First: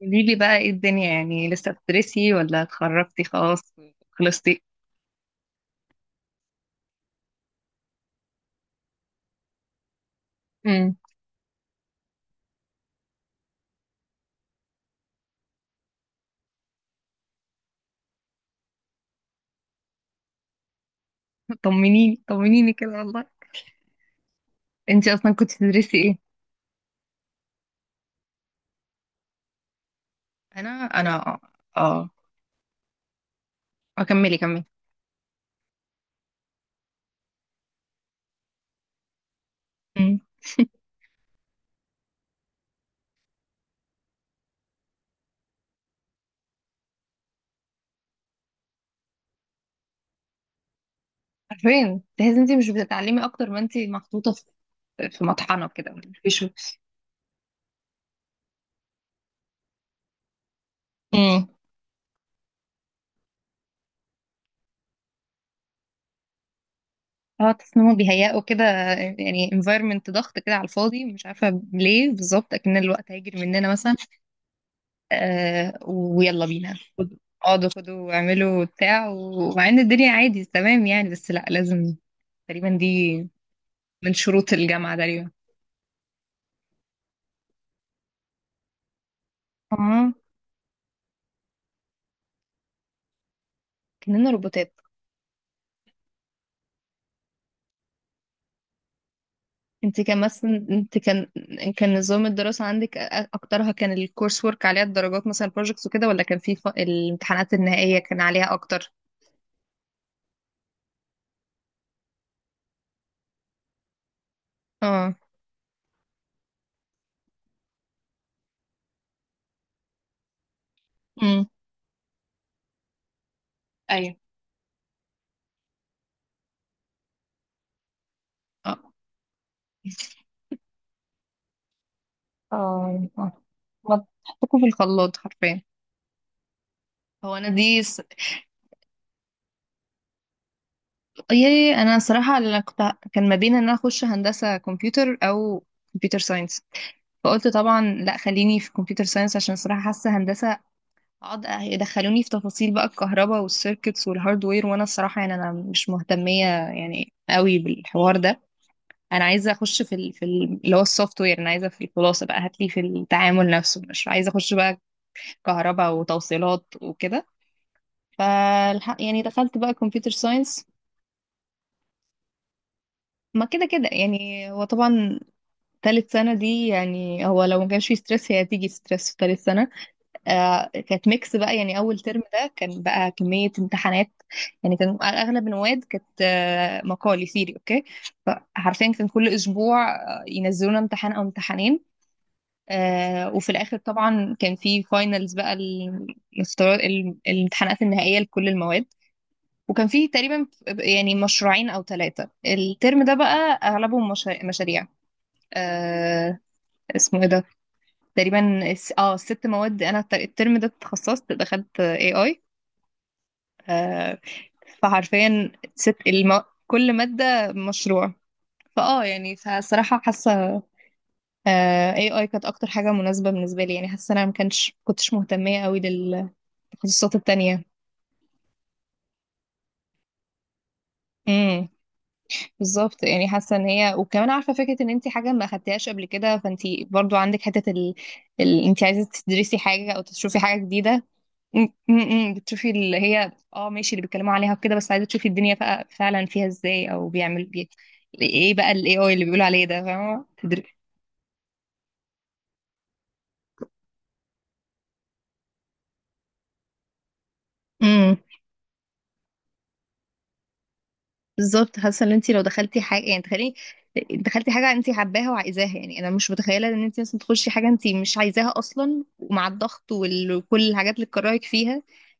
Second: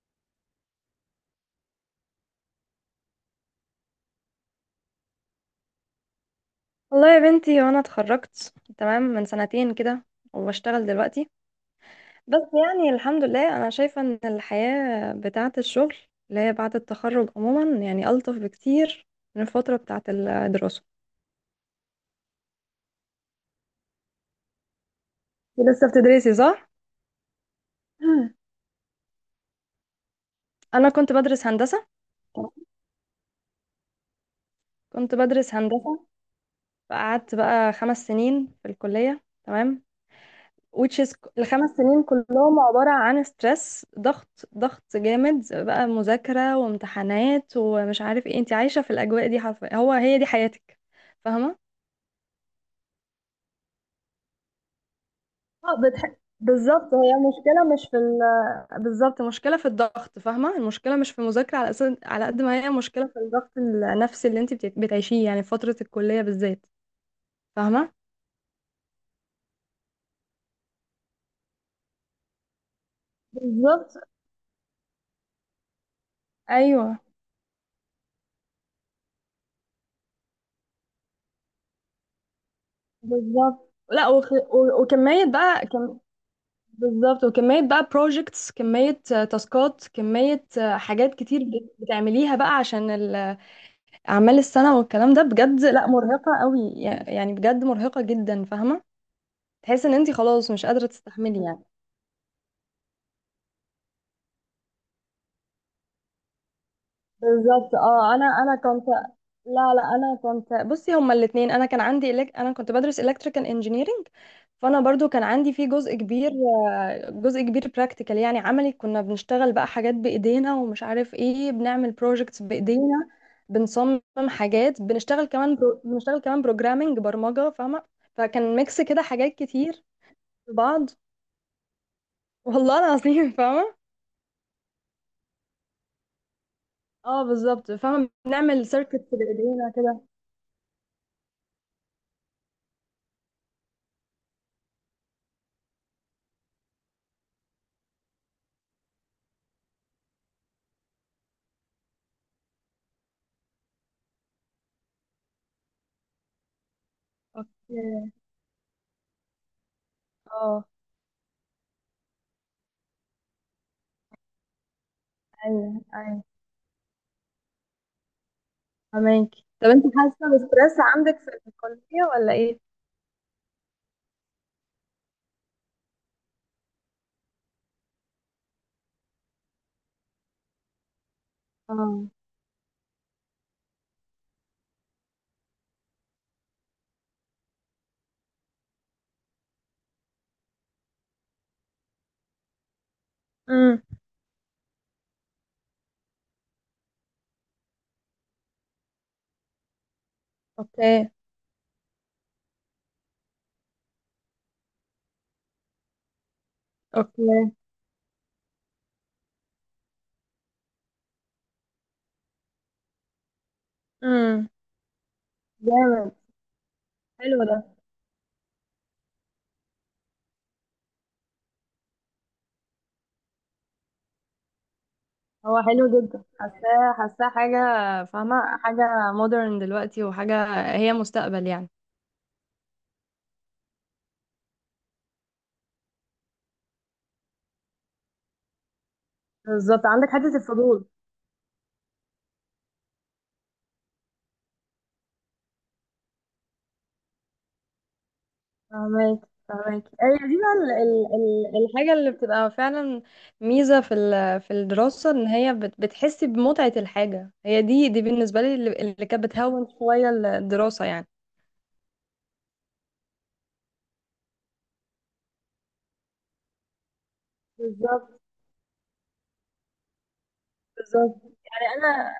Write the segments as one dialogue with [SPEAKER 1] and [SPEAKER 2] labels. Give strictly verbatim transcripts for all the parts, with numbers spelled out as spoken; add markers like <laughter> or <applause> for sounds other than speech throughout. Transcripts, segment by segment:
[SPEAKER 1] قولي لي بقى ايه الدنيا؟ يعني لسه بتدرسي ولا اتخرجتي خلاص؟ خلصتي؟
[SPEAKER 2] والله يا بنتي، وانا اتخرجت تمام من سنتين كده وبشتغل
[SPEAKER 1] امم.
[SPEAKER 2] دلوقتي. بس يعني الحمد لله انا شايفة ان الحياة بتاعة الشغل اللي هي بعد التخرج عموما يعني ألطف بكتير من الفترة بتاعة الدراسة.
[SPEAKER 1] طمنيني طمنيني كده والله. انتي اصلا كنت
[SPEAKER 2] انتي لسه
[SPEAKER 1] بتدرسي ايه؟
[SPEAKER 2] بتدرسي صح؟ مم.
[SPEAKER 1] انا
[SPEAKER 2] انا كنت
[SPEAKER 1] انا
[SPEAKER 2] بدرس هندسة.
[SPEAKER 1] اه
[SPEAKER 2] تمام.
[SPEAKER 1] اكملي كملي.
[SPEAKER 2] كنت بدرس هندسة، فقعدت بقى خمس سنين في الكلية. تمام.
[SPEAKER 1] امم.
[SPEAKER 2] which is الخمس سنين كلهم عبارة عن ستريس، ضغط ضغط جامد بقى، مذاكرة وامتحانات ومش عارف ايه، انت عايشة في الأجواء دي حرفيا، هو هي دي حياتك. فاهمة؟
[SPEAKER 1] عارفين، تحسي انتي مش بتتعلمي اكتر ما انتي محطوطه في في مطحنه
[SPEAKER 2] اه
[SPEAKER 1] كده،
[SPEAKER 2] بتح...
[SPEAKER 1] مفيش.
[SPEAKER 2] بالظبط، هي مشكلة مش في ال... بالظبط، مشكلة في الضغط. فاهمة؟ المشكلة مش في
[SPEAKER 1] امم.
[SPEAKER 2] المذاكرة على أساس، على قد ما هي مشكلة في الضغط النفسي اللي انت بت- بتعيشيه يعني في فترة الكلية بالذات.
[SPEAKER 1] اه تحس ان
[SPEAKER 2] فاهمة؟
[SPEAKER 1] هم بيهيئوا كده، يعني environment ضغط كده على الفاضي، مش عارفه ليه بالظبط، اكن الوقت هيجري مننا مثلا.
[SPEAKER 2] بالظبط.
[SPEAKER 1] آه، ويلا بينا
[SPEAKER 2] ايوه،
[SPEAKER 1] خد- اقعدوا خدوا واعملوا بتاع، ومع ان الدنيا عادي تمام يعني، بس لا، لازم تقريبا دي
[SPEAKER 2] بالظبط. لا
[SPEAKER 1] من
[SPEAKER 2] وخ...
[SPEAKER 1] شروط
[SPEAKER 2] و...
[SPEAKER 1] الجامعة
[SPEAKER 2] وكمية
[SPEAKER 1] تقريبا.
[SPEAKER 2] بقى كم... بالظبط. وكمية بقى projects، كمية آه، تاسكات،
[SPEAKER 1] اه،
[SPEAKER 2] كمية آه، حاجات كتير بت- بتعمليها بقى عشان ال-
[SPEAKER 1] كاننا
[SPEAKER 2] أعمال
[SPEAKER 1] روبوتات.
[SPEAKER 2] السنة والكلام ده بجد. لا، مرهقة قوي، يع- يعني بجد مرهقة جدا، فاهمة؟ تحس ان
[SPEAKER 1] انت
[SPEAKER 2] انتي
[SPEAKER 1] كان
[SPEAKER 2] خلاص
[SPEAKER 1] مثلا
[SPEAKER 2] مش قادرة
[SPEAKER 1] انت كان
[SPEAKER 2] تستحملي يعني.
[SPEAKER 1] كان نظام الدراسة عندك، أ- اكترها كان الكورس ورك عليها الدرجات، مثلا البروجكتس وكده، ولا كان في ف... الامتحانات
[SPEAKER 2] بالظبط.
[SPEAKER 1] النهائية
[SPEAKER 2] اه
[SPEAKER 1] كان
[SPEAKER 2] انا
[SPEAKER 1] عليها
[SPEAKER 2] انا كنت،
[SPEAKER 1] اكتر؟
[SPEAKER 2] لا لا، انا كنت بصي هما الاثنين، انا كان عندي إلك... انا كنت بدرس electrical engineering. فانا برضو
[SPEAKER 1] اه.
[SPEAKER 2] كان عندي فيه جزء كبير، آه، جزء كبير practical، يعني عملي. كنا بنشتغل بقى حاجات بايدينا ومش عارف
[SPEAKER 1] امم.
[SPEAKER 2] ايه، بنعمل projects بايدينا. بنصمم
[SPEAKER 1] ايوه.
[SPEAKER 2] حاجات، بنشتغل كمان برو... بنشتغل كمان programming، برمجة، فاهمة؟ فكان ميكس
[SPEAKER 1] اه
[SPEAKER 2] كده، حاجات كتير في بعض، والله
[SPEAKER 1] اه.
[SPEAKER 2] العظيم،
[SPEAKER 1] آه.
[SPEAKER 2] فاهمة؟
[SPEAKER 1] حطكم في الخلاط حرفيا.
[SPEAKER 2] اه
[SPEAKER 1] هو انا
[SPEAKER 2] بالظبط،
[SPEAKER 1] دي
[SPEAKER 2] فاهمة، بنعمل circuits بايدينا كده.
[SPEAKER 1] يا انا صراحه، انا كنت، كان ما بين ان انا اخش هندسه كمبيوتر او كمبيوتر ساينس. فقلت طبعا لا، خليني في كمبيوتر ساينس، عشان صراحه حاسه هندسه اقعد يدخلوني في تفاصيل بقى الكهرباء والسيركتس والهاردوير، وانا الصراحه يعني انا مش مهتميه يعني قوي
[SPEAKER 2] اوكي.
[SPEAKER 1] بالحوار ده. انا عايزه اخش في ال... في ال...
[SPEAKER 2] اه،
[SPEAKER 1] اللي هو السوفت وير، انا عايزه في الخلاصه بقى هاتلي في التعامل نفسه، مش عايزه اخش بقى
[SPEAKER 2] ايوه
[SPEAKER 1] كهرباء
[SPEAKER 2] ايوه،
[SPEAKER 1] وتوصيلات وكده. فالحق يعني
[SPEAKER 2] فهماكي.
[SPEAKER 1] دخلت
[SPEAKER 2] طب
[SPEAKER 1] بقى
[SPEAKER 2] انت
[SPEAKER 1] كمبيوتر
[SPEAKER 2] حاسه
[SPEAKER 1] ساينس.
[SPEAKER 2] بستريس عندك في الكليه ولا ايه؟
[SPEAKER 1] ما كده كده يعني، هو طبعا تالت سنة دي يعني، هو لو ما كانش في ستريس، هي هتيجي ستريس في تالت سنة. آه، كانت ميكس بقى، يعني أول
[SPEAKER 2] اه.
[SPEAKER 1] ترم ده كان بقى كمية امتحانات. يعني كان أغلب المواد كانت، آه، مقالي ثيري أوكي. فحرفيا كان كل أسبوع، آه، ينزلونا امتحان أو امتحانين. آه، وفي الآخر
[SPEAKER 2] امم.
[SPEAKER 1] طبعا كان في فاينلز بقى، المستوى، الامتحانات النهائية لكل المواد. وكان فيه تقريبا
[SPEAKER 2] اوكي
[SPEAKER 1] يعني مشروعين أو ثلاثة الترم ده بقى، أغلبهم مشا- مشاريع. آه، اسمه ايه ده.
[SPEAKER 2] اوكي.
[SPEAKER 1] تقريبا الس- اه الست مواد، انا الت- الترم ده اتخصصت دخلت اي اي.
[SPEAKER 2] امم.
[SPEAKER 1] فحرفيا ست
[SPEAKER 2] جامد.
[SPEAKER 1] المو... كل
[SPEAKER 2] حلو
[SPEAKER 1] مادة
[SPEAKER 2] ده.
[SPEAKER 1] مشروع. فاه يعني فصراحة حاسة، اي اي كانت اكتر حاجة مناسبة بالنسبة لي يعني، حاسة انا ما كانش كنتش مهتمية
[SPEAKER 2] هو
[SPEAKER 1] قوي
[SPEAKER 2] حلو جدا، حاساه
[SPEAKER 1] للتخصصات
[SPEAKER 2] حاساه حاجه،
[SPEAKER 1] التانية.
[SPEAKER 2] فاهمه، حاجه مودرن دلوقتي، وحاجه هي مستقبل
[SPEAKER 1] امم.
[SPEAKER 2] يعني.
[SPEAKER 1] بالظبط يعني، حاسة ان هي وكمان عارفة فكرة ان انت حاجة ما اخدتهاش قبل كده، فانت برضو عندك حتة ال... ال... انت عايزة تدرسي
[SPEAKER 2] بالظبط،
[SPEAKER 1] حاجة او
[SPEAKER 2] عندك حته
[SPEAKER 1] تشوفي حاجة
[SPEAKER 2] الفضول.
[SPEAKER 1] جديدة. م- م- م. بتشوفي اللي هي، اه ماشي، اللي بيتكلموا عليها وكده، بس عايزه تشوفي الدنيا فع- فعلا فيها ازاي، او بيعمل بي... ايه بقى الاي اي
[SPEAKER 2] فهمك
[SPEAKER 1] اللي بيقولوا عليه ده؟
[SPEAKER 2] فهمك، ايوه،
[SPEAKER 1] فاهمه
[SPEAKER 2] دي بقى ال-
[SPEAKER 1] تدر-
[SPEAKER 2] ال- ال- الحاجه اللي بتبقى فعلا ميزه في ال- في الدراسه، ان هي بت- بتحسي بمتعه الحاجه. هي دي، دي
[SPEAKER 1] امم.
[SPEAKER 2] بالنسبه لي اللي اللي كانت بتهون شويه الدراسه يعني.
[SPEAKER 1] بالظبط. حاسه ان انت لو دخلتي حاجه يعني، تخيلي دخلتي حاجه انت حباها وعايزاها، يعني انا مش متخيله ان انت مثلا تخشي حاجه انت مش
[SPEAKER 2] بالظبط
[SPEAKER 1] عايزاها اصلا، ومع الضغط وال- وكل الحاجات اللي
[SPEAKER 2] بالظبط،
[SPEAKER 1] تكرهك
[SPEAKER 2] يعني
[SPEAKER 1] فيها.
[SPEAKER 2] انا.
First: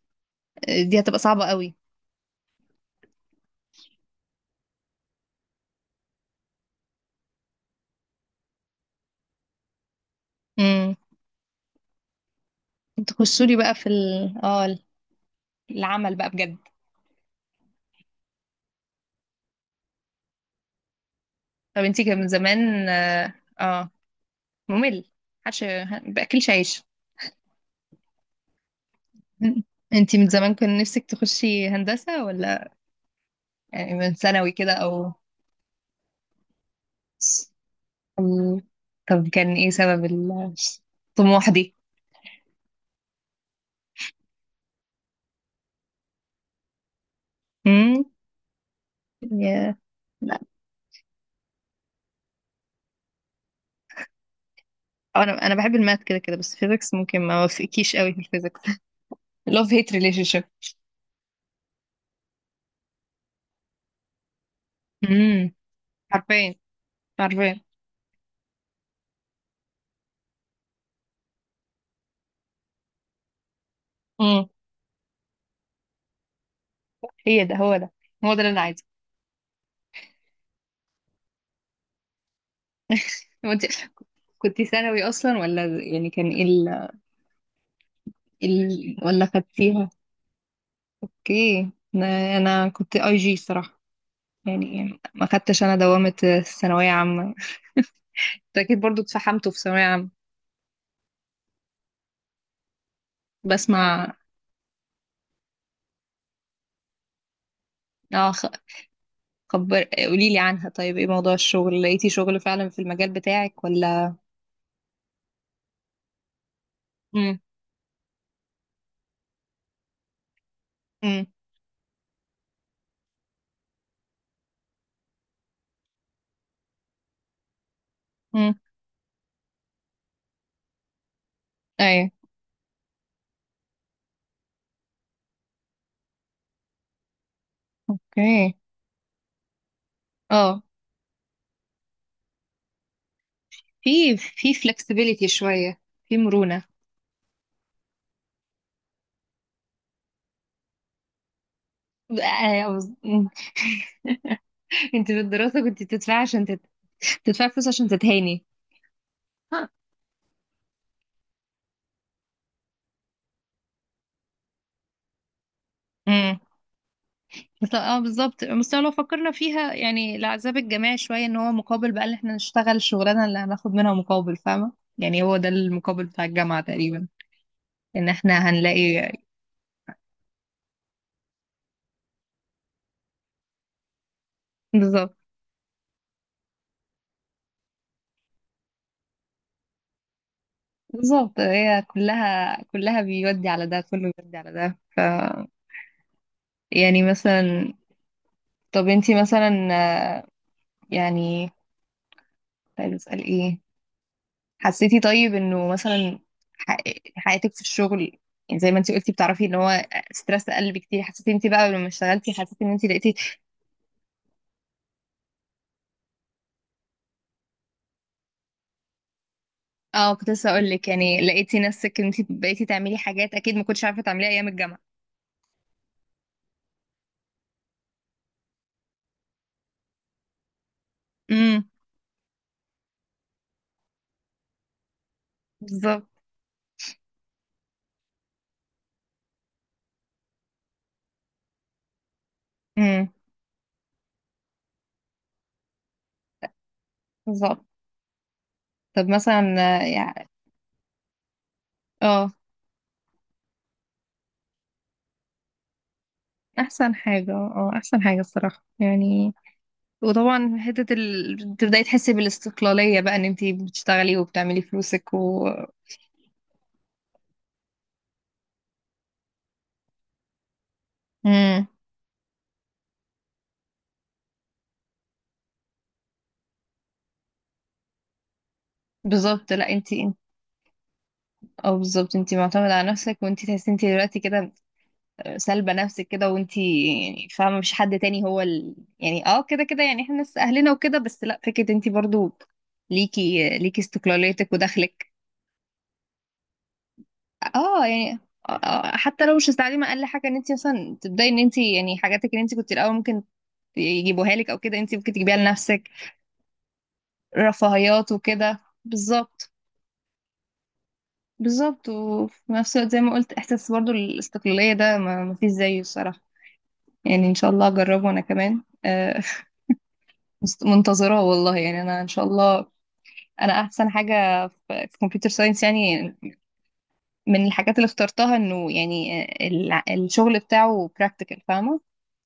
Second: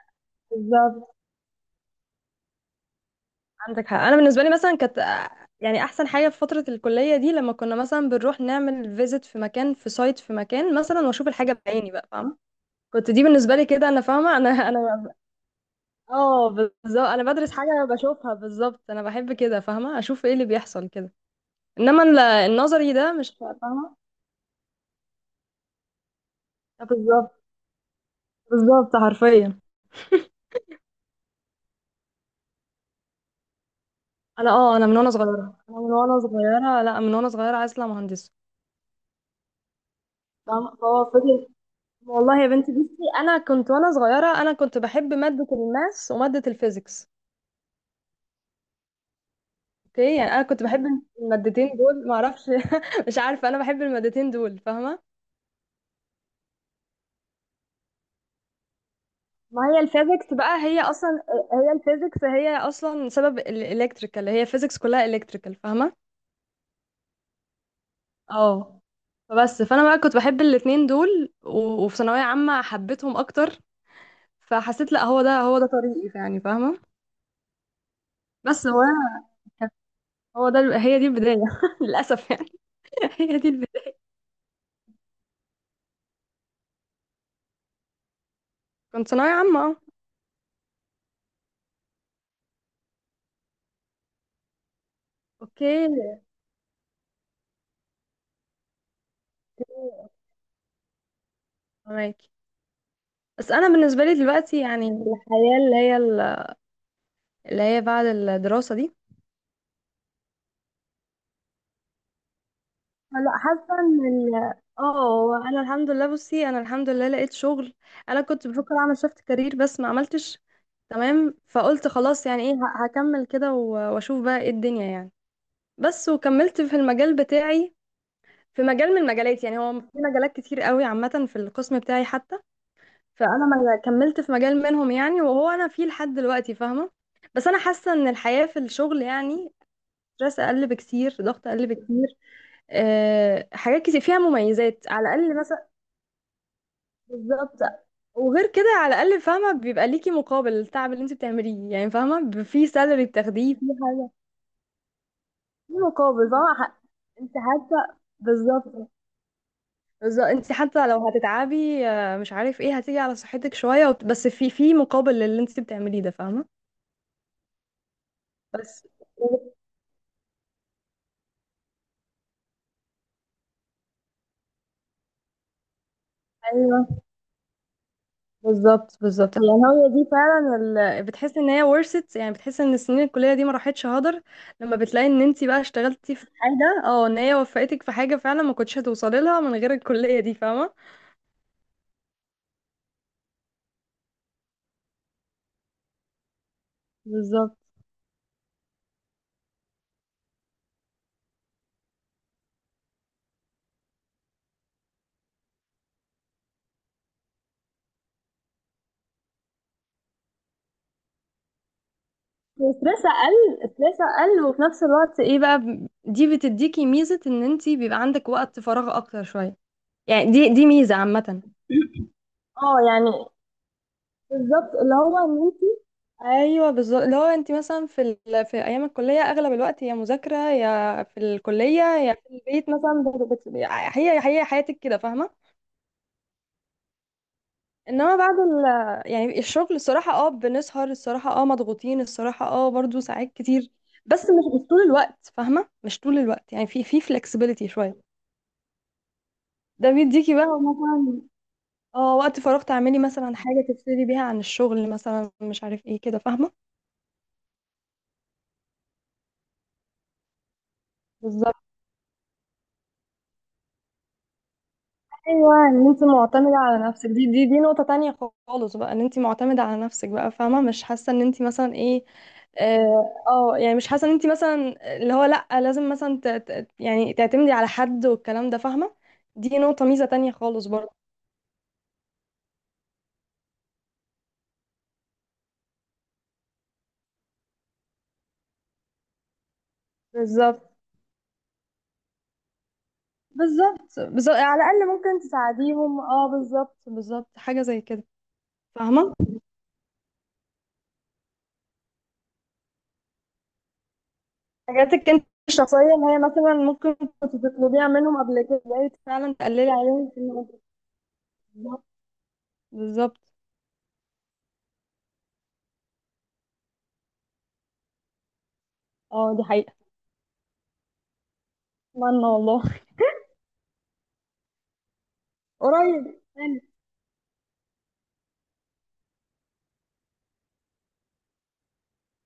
[SPEAKER 1] آه، دي
[SPEAKER 2] بالظبط.
[SPEAKER 1] هتبقى صعبه قوي.
[SPEAKER 2] عندك حق، انا بالنسبه لي مثلا كانت آه، يعني احسن حاجه في فتره الكليه دي لما كنا مثلا بنروح نعمل فيزيت في مكان، في سايت في مكان
[SPEAKER 1] امم.
[SPEAKER 2] مثلا، واشوف الحاجه بعيني بقى، فاهمه؟ كنت دي
[SPEAKER 1] تخشولي
[SPEAKER 2] بالنسبه لي
[SPEAKER 1] بقى في
[SPEAKER 2] كده، انا
[SPEAKER 1] ال...
[SPEAKER 2] فاهمه، انا
[SPEAKER 1] اه
[SPEAKER 2] انا
[SPEAKER 1] العمل بقى
[SPEAKER 2] اه
[SPEAKER 1] بجد.
[SPEAKER 2] بالظبط، انا بدرس حاجه بشوفها. بالظبط، انا بحب كده، فاهمه؟ اشوف ايه اللي بيحصل كده.
[SPEAKER 1] طب انت
[SPEAKER 2] انما
[SPEAKER 1] كان
[SPEAKER 2] ال-
[SPEAKER 1] من زمان،
[SPEAKER 2] النظري ده مش
[SPEAKER 1] اه آه.
[SPEAKER 2] فاهمه.
[SPEAKER 1] ممل، محدش باكلش عيش.
[SPEAKER 2] آه، بالظبط، بالظبط حرفيا.
[SPEAKER 1] <laughs> انتي من زمان كان نفسك تخشي هندسة ولا؟ يعني من
[SPEAKER 2] انا
[SPEAKER 1] ثانوي كده
[SPEAKER 2] اه انا من وانا
[SPEAKER 1] او
[SPEAKER 2] صغيره، انا من وانا صغيره، لا، من وانا صغيره عايزه اطلع مهندسه،
[SPEAKER 1] أم، طب كان ايه سبب
[SPEAKER 2] فاهمه؟ فهو فضل.
[SPEAKER 1] الطموح دي؟
[SPEAKER 2] والله يا بنتي، بصي انا كنت وانا صغيره، انا كنت بحب ماده الماس وماده الفيزيكس.
[SPEAKER 1] امم. يا،
[SPEAKER 2] اوكي، يعني
[SPEAKER 1] لا،
[SPEAKER 2] انا كنت بحب المادتين دول، ما اعرفش. <laughs> مش عارفه، انا بحب المادتين دول، فاهمه.
[SPEAKER 1] انا انا بحب الماث كده كده، بس فيزيكس ممكن ما وافقكيش قوي في الفيزيكس. <laughs>
[SPEAKER 2] ما
[SPEAKER 1] لوف
[SPEAKER 2] هي
[SPEAKER 1] هيت ريليشن
[SPEAKER 2] الفيزيكس
[SPEAKER 1] شيب.
[SPEAKER 2] بقى هي اصلا، هي الفيزيكس هي اصلا سبب الالكتريكال، هي فيزيكس كلها
[SPEAKER 1] امم.
[SPEAKER 2] الكتريكال، فاهمه؟
[SPEAKER 1] عارفين، عارفين.
[SPEAKER 2] اه، فبس، فانا بقى كنت بحب الاتنين دول و- وفي ثانويه عامه حبيتهم اكتر.
[SPEAKER 1] امم.
[SPEAKER 2] فحسيت لا، هو ده، هو ده طريقي يعني، فاهمه؟
[SPEAKER 1] <laughs> هي ده هو ده هو ده اللي انا
[SPEAKER 2] بس هو
[SPEAKER 1] عايزه.
[SPEAKER 2] أنا- هو ده، هي دي البدايه <laughs> للاسف يعني. <laughs> هي دي
[SPEAKER 1] هو انت
[SPEAKER 2] البدايه.
[SPEAKER 1] كنت ثانوي اصلا ولا؟ يعني كان ايه ال... إيه ال...
[SPEAKER 2] كنت
[SPEAKER 1] ولا
[SPEAKER 2] ثانويه عامه اه.
[SPEAKER 1] خدتيها؟ اوكي. انا أنا كنت اي جي صراحه، يعني ما خدتش
[SPEAKER 2] اوكي،
[SPEAKER 1] انا دوامه الثانويه عامه. انت اكيد برضو اتفحمتوا في ثانويه عامه.
[SPEAKER 2] معاكي. بس انا بالنسبه
[SPEAKER 1] بسمع.
[SPEAKER 2] لي دلوقتي يعني الحياه، اللي هي اللي هي بعد
[SPEAKER 1] اه خ-
[SPEAKER 2] الدراسه دي،
[SPEAKER 1] خبر، قولي لي عنها. طيب ايه موضوع الشغل، لقيتي شغل فعلا في المجال
[SPEAKER 2] لا،
[SPEAKER 1] بتاعك
[SPEAKER 2] حاسه ان
[SPEAKER 1] ولا؟
[SPEAKER 2] ال- اه انا الحمد لله. بصي، انا الحمد لله لقيت
[SPEAKER 1] امم،
[SPEAKER 2] شغل. انا كنت بفكر اعمل شفت كارير بس ما عملتش.
[SPEAKER 1] امم،
[SPEAKER 2] تمام، فقلت خلاص، يعني ايه، ه- هكمل كده و- واشوف بقى ايه الدنيا يعني. بس وكملت في المجال بتاعي،
[SPEAKER 1] امم.
[SPEAKER 2] في مجال من المجالات. يعني هو في مجالات كتير قوي عامه في القسم بتاعي
[SPEAKER 1] ايوه.
[SPEAKER 2] حتى. فانا ما كملت في مجال منهم يعني، وهو انا فيه لحد دلوقتي، فاهمه؟ بس انا حاسه ان الحياه
[SPEAKER 1] اوكي.
[SPEAKER 2] في الشغل يعني ستريس
[SPEAKER 1] اه،
[SPEAKER 2] اقل بكتير، ضغط اقل بكتير، آه، حاجات كتير
[SPEAKER 1] في
[SPEAKER 2] فيها
[SPEAKER 1] في
[SPEAKER 2] مميزات على
[SPEAKER 1] فلكسبيليتي
[SPEAKER 2] الاقل مثلا.
[SPEAKER 1] شويه، في مرونه.
[SPEAKER 2] بالظبط. وغير كده على الاقل فاهمه بيبقى ليكي مقابل التعب اللي انت بتعمليه، يعني فاهمه، ب-
[SPEAKER 1] آه،
[SPEAKER 2] في
[SPEAKER 1] أوز-
[SPEAKER 2] سالري
[SPEAKER 1] أمم.
[SPEAKER 2] بتاخديه، في حاجه،
[SPEAKER 1] <laughs> انت في الدراسه
[SPEAKER 2] في
[SPEAKER 1] كنت بتدفعي
[SPEAKER 2] مقابل،
[SPEAKER 1] عشان
[SPEAKER 2] فاهمه؟
[SPEAKER 1] تت...
[SPEAKER 2] ح- انت
[SPEAKER 1] تدفعي فلوس عشان
[SPEAKER 2] حتى،
[SPEAKER 1] تتهاني.
[SPEAKER 2] بالظبط بالظبط، انت حتى لو هتتعبي آه، مش عارف ايه، هتيجي على صحتك شويه، وت- بس في في مقابل للي انت بتعمليه ده،
[SPEAKER 1] امم.
[SPEAKER 2] فاهمه؟
[SPEAKER 1] بس- اه بالظبط، بس
[SPEAKER 2] بس
[SPEAKER 1] لو فكرنا فيها يعني، العذاب الجماعي شوية، ان هو مقابل بقى ان احنا نشتغل الشغلانة اللي هناخد منها مقابل، فاهمة؟ يعني هو ده المقابل بتاع الجامعة
[SPEAKER 2] ايوه
[SPEAKER 1] تقريبا، ان احنا
[SPEAKER 2] بالظبط
[SPEAKER 1] هنلاقي.
[SPEAKER 2] بالظبط، يعني هي دي فعلا ال... بتحس ان هي ورثت، يعني بتحس ان السنين الكليه دي ما راحتش هدر
[SPEAKER 1] <laughs>
[SPEAKER 2] لما بتلاقي
[SPEAKER 1] بالظبط،
[SPEAKER 2] ان انت بقى اشتغلتي في حاجه، اه، ان هي وفقتك في حاجه فعلا ما كنتش هتوصلي لها من غير الكليه دي، فاهمه؟
[SPEAKER 1] بالظبط. هي كلها كلها بيودي على ده، كله بيودي على ده، ف يعني
[SPEAKER 2] بالظبط.
[SPEAKER 1] مثلا. طب انتي مثلا، آه، يعني كنت عايزة اسأل ايه. حسيتي طيب انه مثلا ح- حياتك في الشغل، يعني زي ما انت قلتي بتعرفي ان هو ستريس قل بكتير، حسيتي انت بقى لما اشتغلتي، حسيتي ان انت
[SPEAKER 2] ستريس
[SPEAKER 1] لقيتي؟
[SPEAKER 2] اقل، ستريس اقل، وفي نفس الوقت ايه بقى، ب- دي بتديكي ميزه، ان انت بيبقى عندك وقت فراغ اكتر شويه
[SPEAKER 1] اه، كنت
[SPEAKER 2] يعني. دي
[SPEAKER 1] لسه
[SPEAKER 2] دي
[SPEAKER 1] اقول لك،
[SPEAKER 2] ميزه عامه. <coughs>
[SPEAKER 1] يعني
[SPEAKER 2] <clears throat>
[SPEAKER 1] لقيتي نفسك ان انت بقيتي
[SPEAKER 2] اه
[SPEAKER 1] تعملي
[SPEAKER 2] يعني،
[SPEAKER 1] حاجات اكيد ما كنتش عارفه تعمليها ايام
[SPEAKER 2] بالظبط
[SPEAKER 1] الجامعه؟
[SPEAKER 2] اللي هو ان، ايوه بالظبط، لو انت مثلا في ال... في ايام الكليه اغلب الوقت يا مذاكره يا في
[SPEAKER 1] امم،
[SPEAKER 2] الكليه يا في البيت مثلا، بت... بت... هي هي حياتك كده، فاهمه.
[SPEAKER 1] بالظبط.
[SPEAKER 2] انما بعد ال... يعني الشغل، الصراحه اه بنسهر، الصراحه اه مضغوطين، الصراحه اه برضو
[SPEAKER 1] امم،
[SPEAKER 2] ساعات كتير. بس مش مش طول الوقت، فاهمه، مش طول الوقت يعني، في في
[SPEAKER 1] بالظبط.
[SPEAKER 2] فلكسبيليتي شويه.
[SPEAKER 1] طب مثلا، آه،
[SPEAKER 2] ده
[SPEAKER 1] يعني
[SPEAKER 2] بيديكي بقى مثلا اه
[SPEAKER 1] اه
[SPEAKER 2] وقت فراغ تعملي مثلا حاجه تفصلي بيها عن الشغل مثلا، مش عارف ايه كده، فاهمه؟
[SPEAKER 1] احسن حاجه، اه احسن حاجه الصراحه يعني. وطبعا حته ال...
[SPEAKER 2] بالظبط.
[SPEAKER 1] تبداي تحسي بالاستقلاليه بقى، ان انت بتشتغلي وبتعملي فلوسك و...
[SPEAKER 2] ايوه، ان انت معتمده على نفسك، دي دي دي نقطه تانية خالص بقى، ان انت معتمده على نفسك بقى، فاهمه؟ مش حاسه ان انت
[SPEAKER 1] امم.
[SPEAKER 2] مثلا ايه، اه، آه، يعني مش حاسه ان انت مثلا اللي هو، لا لازم مثلا ت... ت... يعني تعتمدي على حد والكلام ده، فاهمه؟
[SPEAKER 1] بالظبط،
[SPEAKER 2] دي
[SPEAKER 1] لا
[SPEAKER 2] نقطه
[SPEAKER 1] انت،
[SPEAKER 2] ميزه تانية خالص برضه.
[SPEAKER 1] اه بالظبط، انت معتمدة على نفسك. وانت تحسي انت دلوقتي كده، سالبة نفسك كده. وانت يعني فاهمة، مش حد تاني، هو ال... يعني، اه كده كده يعني، احنا ناس
[SPEAKER 2] بالظبط
[SPEAKER 1] اهلنا وكده. بس لا، فكرة انت برضو ليكي ليكي
[SPEAKER 2] بالظبط بالظبط،
[SPEAKER 1] استقلاليتك
[SPEAKER 2] على الاقل
[SPEAKER 1] ودخلك.
[SPEAKER 2] ممكن تساعديهم. اه بالظبط بالظبط، حاجه زي
[SPEAKER 1] اه
[SPEAKER 2] كده،
[SPEAKER 1] يعني اه اه
[SPEAKER 2] فاهمه؟
[SPEAKER 1] حتى لو مش هتتعلمي اقل حاجة، ان انت مثلا تبدأي، ان انت يعني حاجاتك اللي انت كنت الاول ممكن يجيبوها لك او كده، انت
[SPEAKER 2] حاجاتك
[SPEAKER 1] ممكن
[SPEAKER 2] انت
[SPEAKER 1] تجيبيها
[SPEAKER 2] الشخصيه
[SPEAKER 1] لنفسك،
[SPEAKER 2] اللي هي مثلا ممكن كنت تطلبيها
[SPEAKER 1] رفاهيات
[SPEAKER 2] منهم قبل
[SPEAKER 1] وكده،
[SPEAKER 2] كده، بقيت فعلا
[SPEAKER 1] بالظبط.
[SPEAKER 2] تقللي عليهم في الموضوع. بالظبط
[SPEAKER 1] بالظبط. وفي نفس الوقت زي ما
[SPEAKER 2] بالظبط.
[SPEAKER 1] قلت، احساس برضو الاستقلالية ده ما ما فيش زيه الصراحة. يعني ان شاء الله اجربه انا كمان، آه.
[SPEAKER 2] اه، دي حقيقة.
[SPEAKER 1] <laughs> مست- منتظراه والله يعني، انا ان شاء
[SPEAKER 2] اتمنى والله.
[SPEAKER 1] الله. انا احسن حاجه في كمبيوتر
[SPEAKER 2] <laughs>
[SPEAKER 1] ساينس يعني،
[SPEAKER 2] قريب يعني.
[SPEAKER 1] من الحاجات اللي اخترتها انه يعني، آه، الع- الشغل بتاعه براكتيكال، فاهمه؟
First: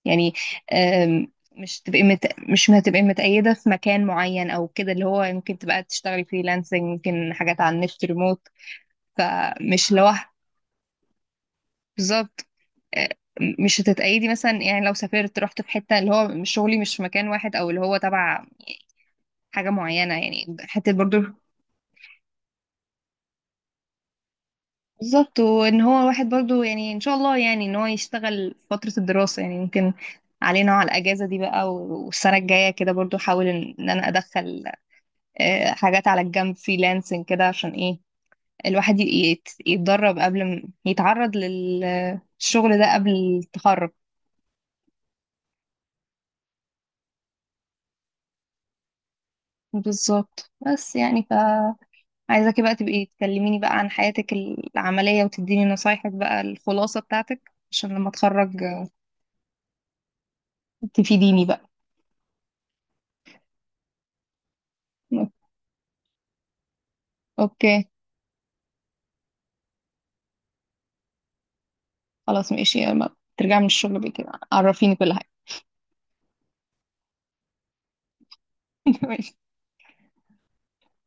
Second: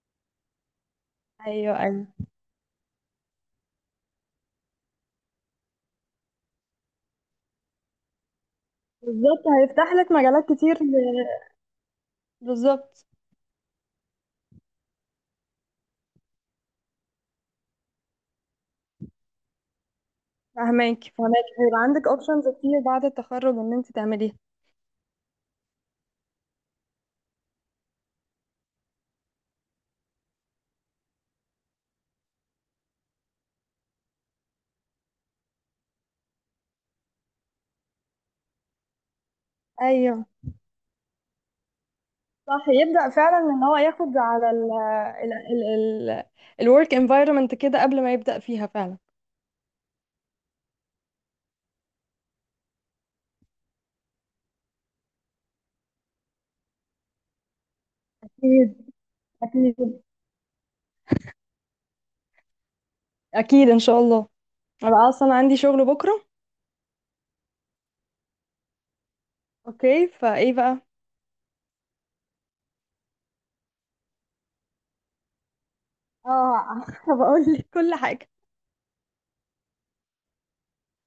[SPEAKER 1] يعني آم،
[SPEAKER 2] ايوه
[SPEAKER 1] مش تبقي
[SPEAKER 2] ايوه،
[SPEAKER 1] مت... مش هتبقي متقيده في مكان معين او كده، اللي هو يمكن تبقى تشتغلي فريلانسنج، يمكن حاجات على النت ريموت.
[SPEAKER 2] بالظبط
[SPEAKER 1] فمش
[SPEAKER 2] هيفتح لك
[SPEAKER 1] لوحدك،
[SPEAKER 2] مجالات كتير ل-
[SPEAKER 1] بالظبط،
[SPEAKER 2] بالظبط،
[SPEAKER 1] آه. مش هتتقيدي مثلا، يعني لو سافرت رحت في حته، اللي هو مش شغلي مش في مكان واحد او اللي هو تبع حاجة معينة، يعني حتة
[SPEAKER 2] فهماكي.
[SPEAKER 1] برضو،
[SPEAKER 2] فهناك هيبقى عندك اوبشنز كتير بعد التخرج ان انت تعمليها.
[SPEAKER 1] بالظبط. وان هو الواحد برضو يعني، ان شاء الله يعني، ان هو يشتغل فترة الدراسة يعني ممكن، علينا على الاجازة دي بقى، و- والسنة الجاية كده برضو احاول ان إن انا ادخل، آه، حاجات على الجنب فريلانسنج كده، عشان ايه الواحد ي- يت- يتدرب
[SPEAKER 2] ايوه،
[SPEAKER 1] قبل ما يتعرض
[SPEAKER 2] صح،
[SPEAKER 1] للشغل ده
[SPEAKER 2] يبدأ
[SPEAKER 1] قبل
[SPEAKER 2] فعلا ان هو
[SPEAKER 1] التخرج.
[SPEAKER 2] ياخد على ال ال ال ال الورك انفايرمنت كده قبل ما يبدأ فيها فعلا.
[SPEAKER 1] بالظبط، بس يعني فعايزاكي بقى تبقي تكلميني بقى عن حياتك العملية، وتديني نصايحك بقى، الخلاصة بتاعتك، عشان لما اتخرج
[SPEAKER 2] اكيد اكيد
[SPEAKER 1] تفيديني بقى.
[SPEAKER 2] اكيد ان شاء الله. انا اصلا عندي شغل بكرة.
[SPEAKER 1] اوكي،
[SPEAKER 2] اوكي، فايه بقى؟
[SPEAKER 1] خلاص ماشي. لما ترجعي من الشغل بقى كده، عرفيني كل حاجة.
[SPEAKER 2] اه <laughs> بقول لك كل حاجة.
[SPEAKER 1] <laughs>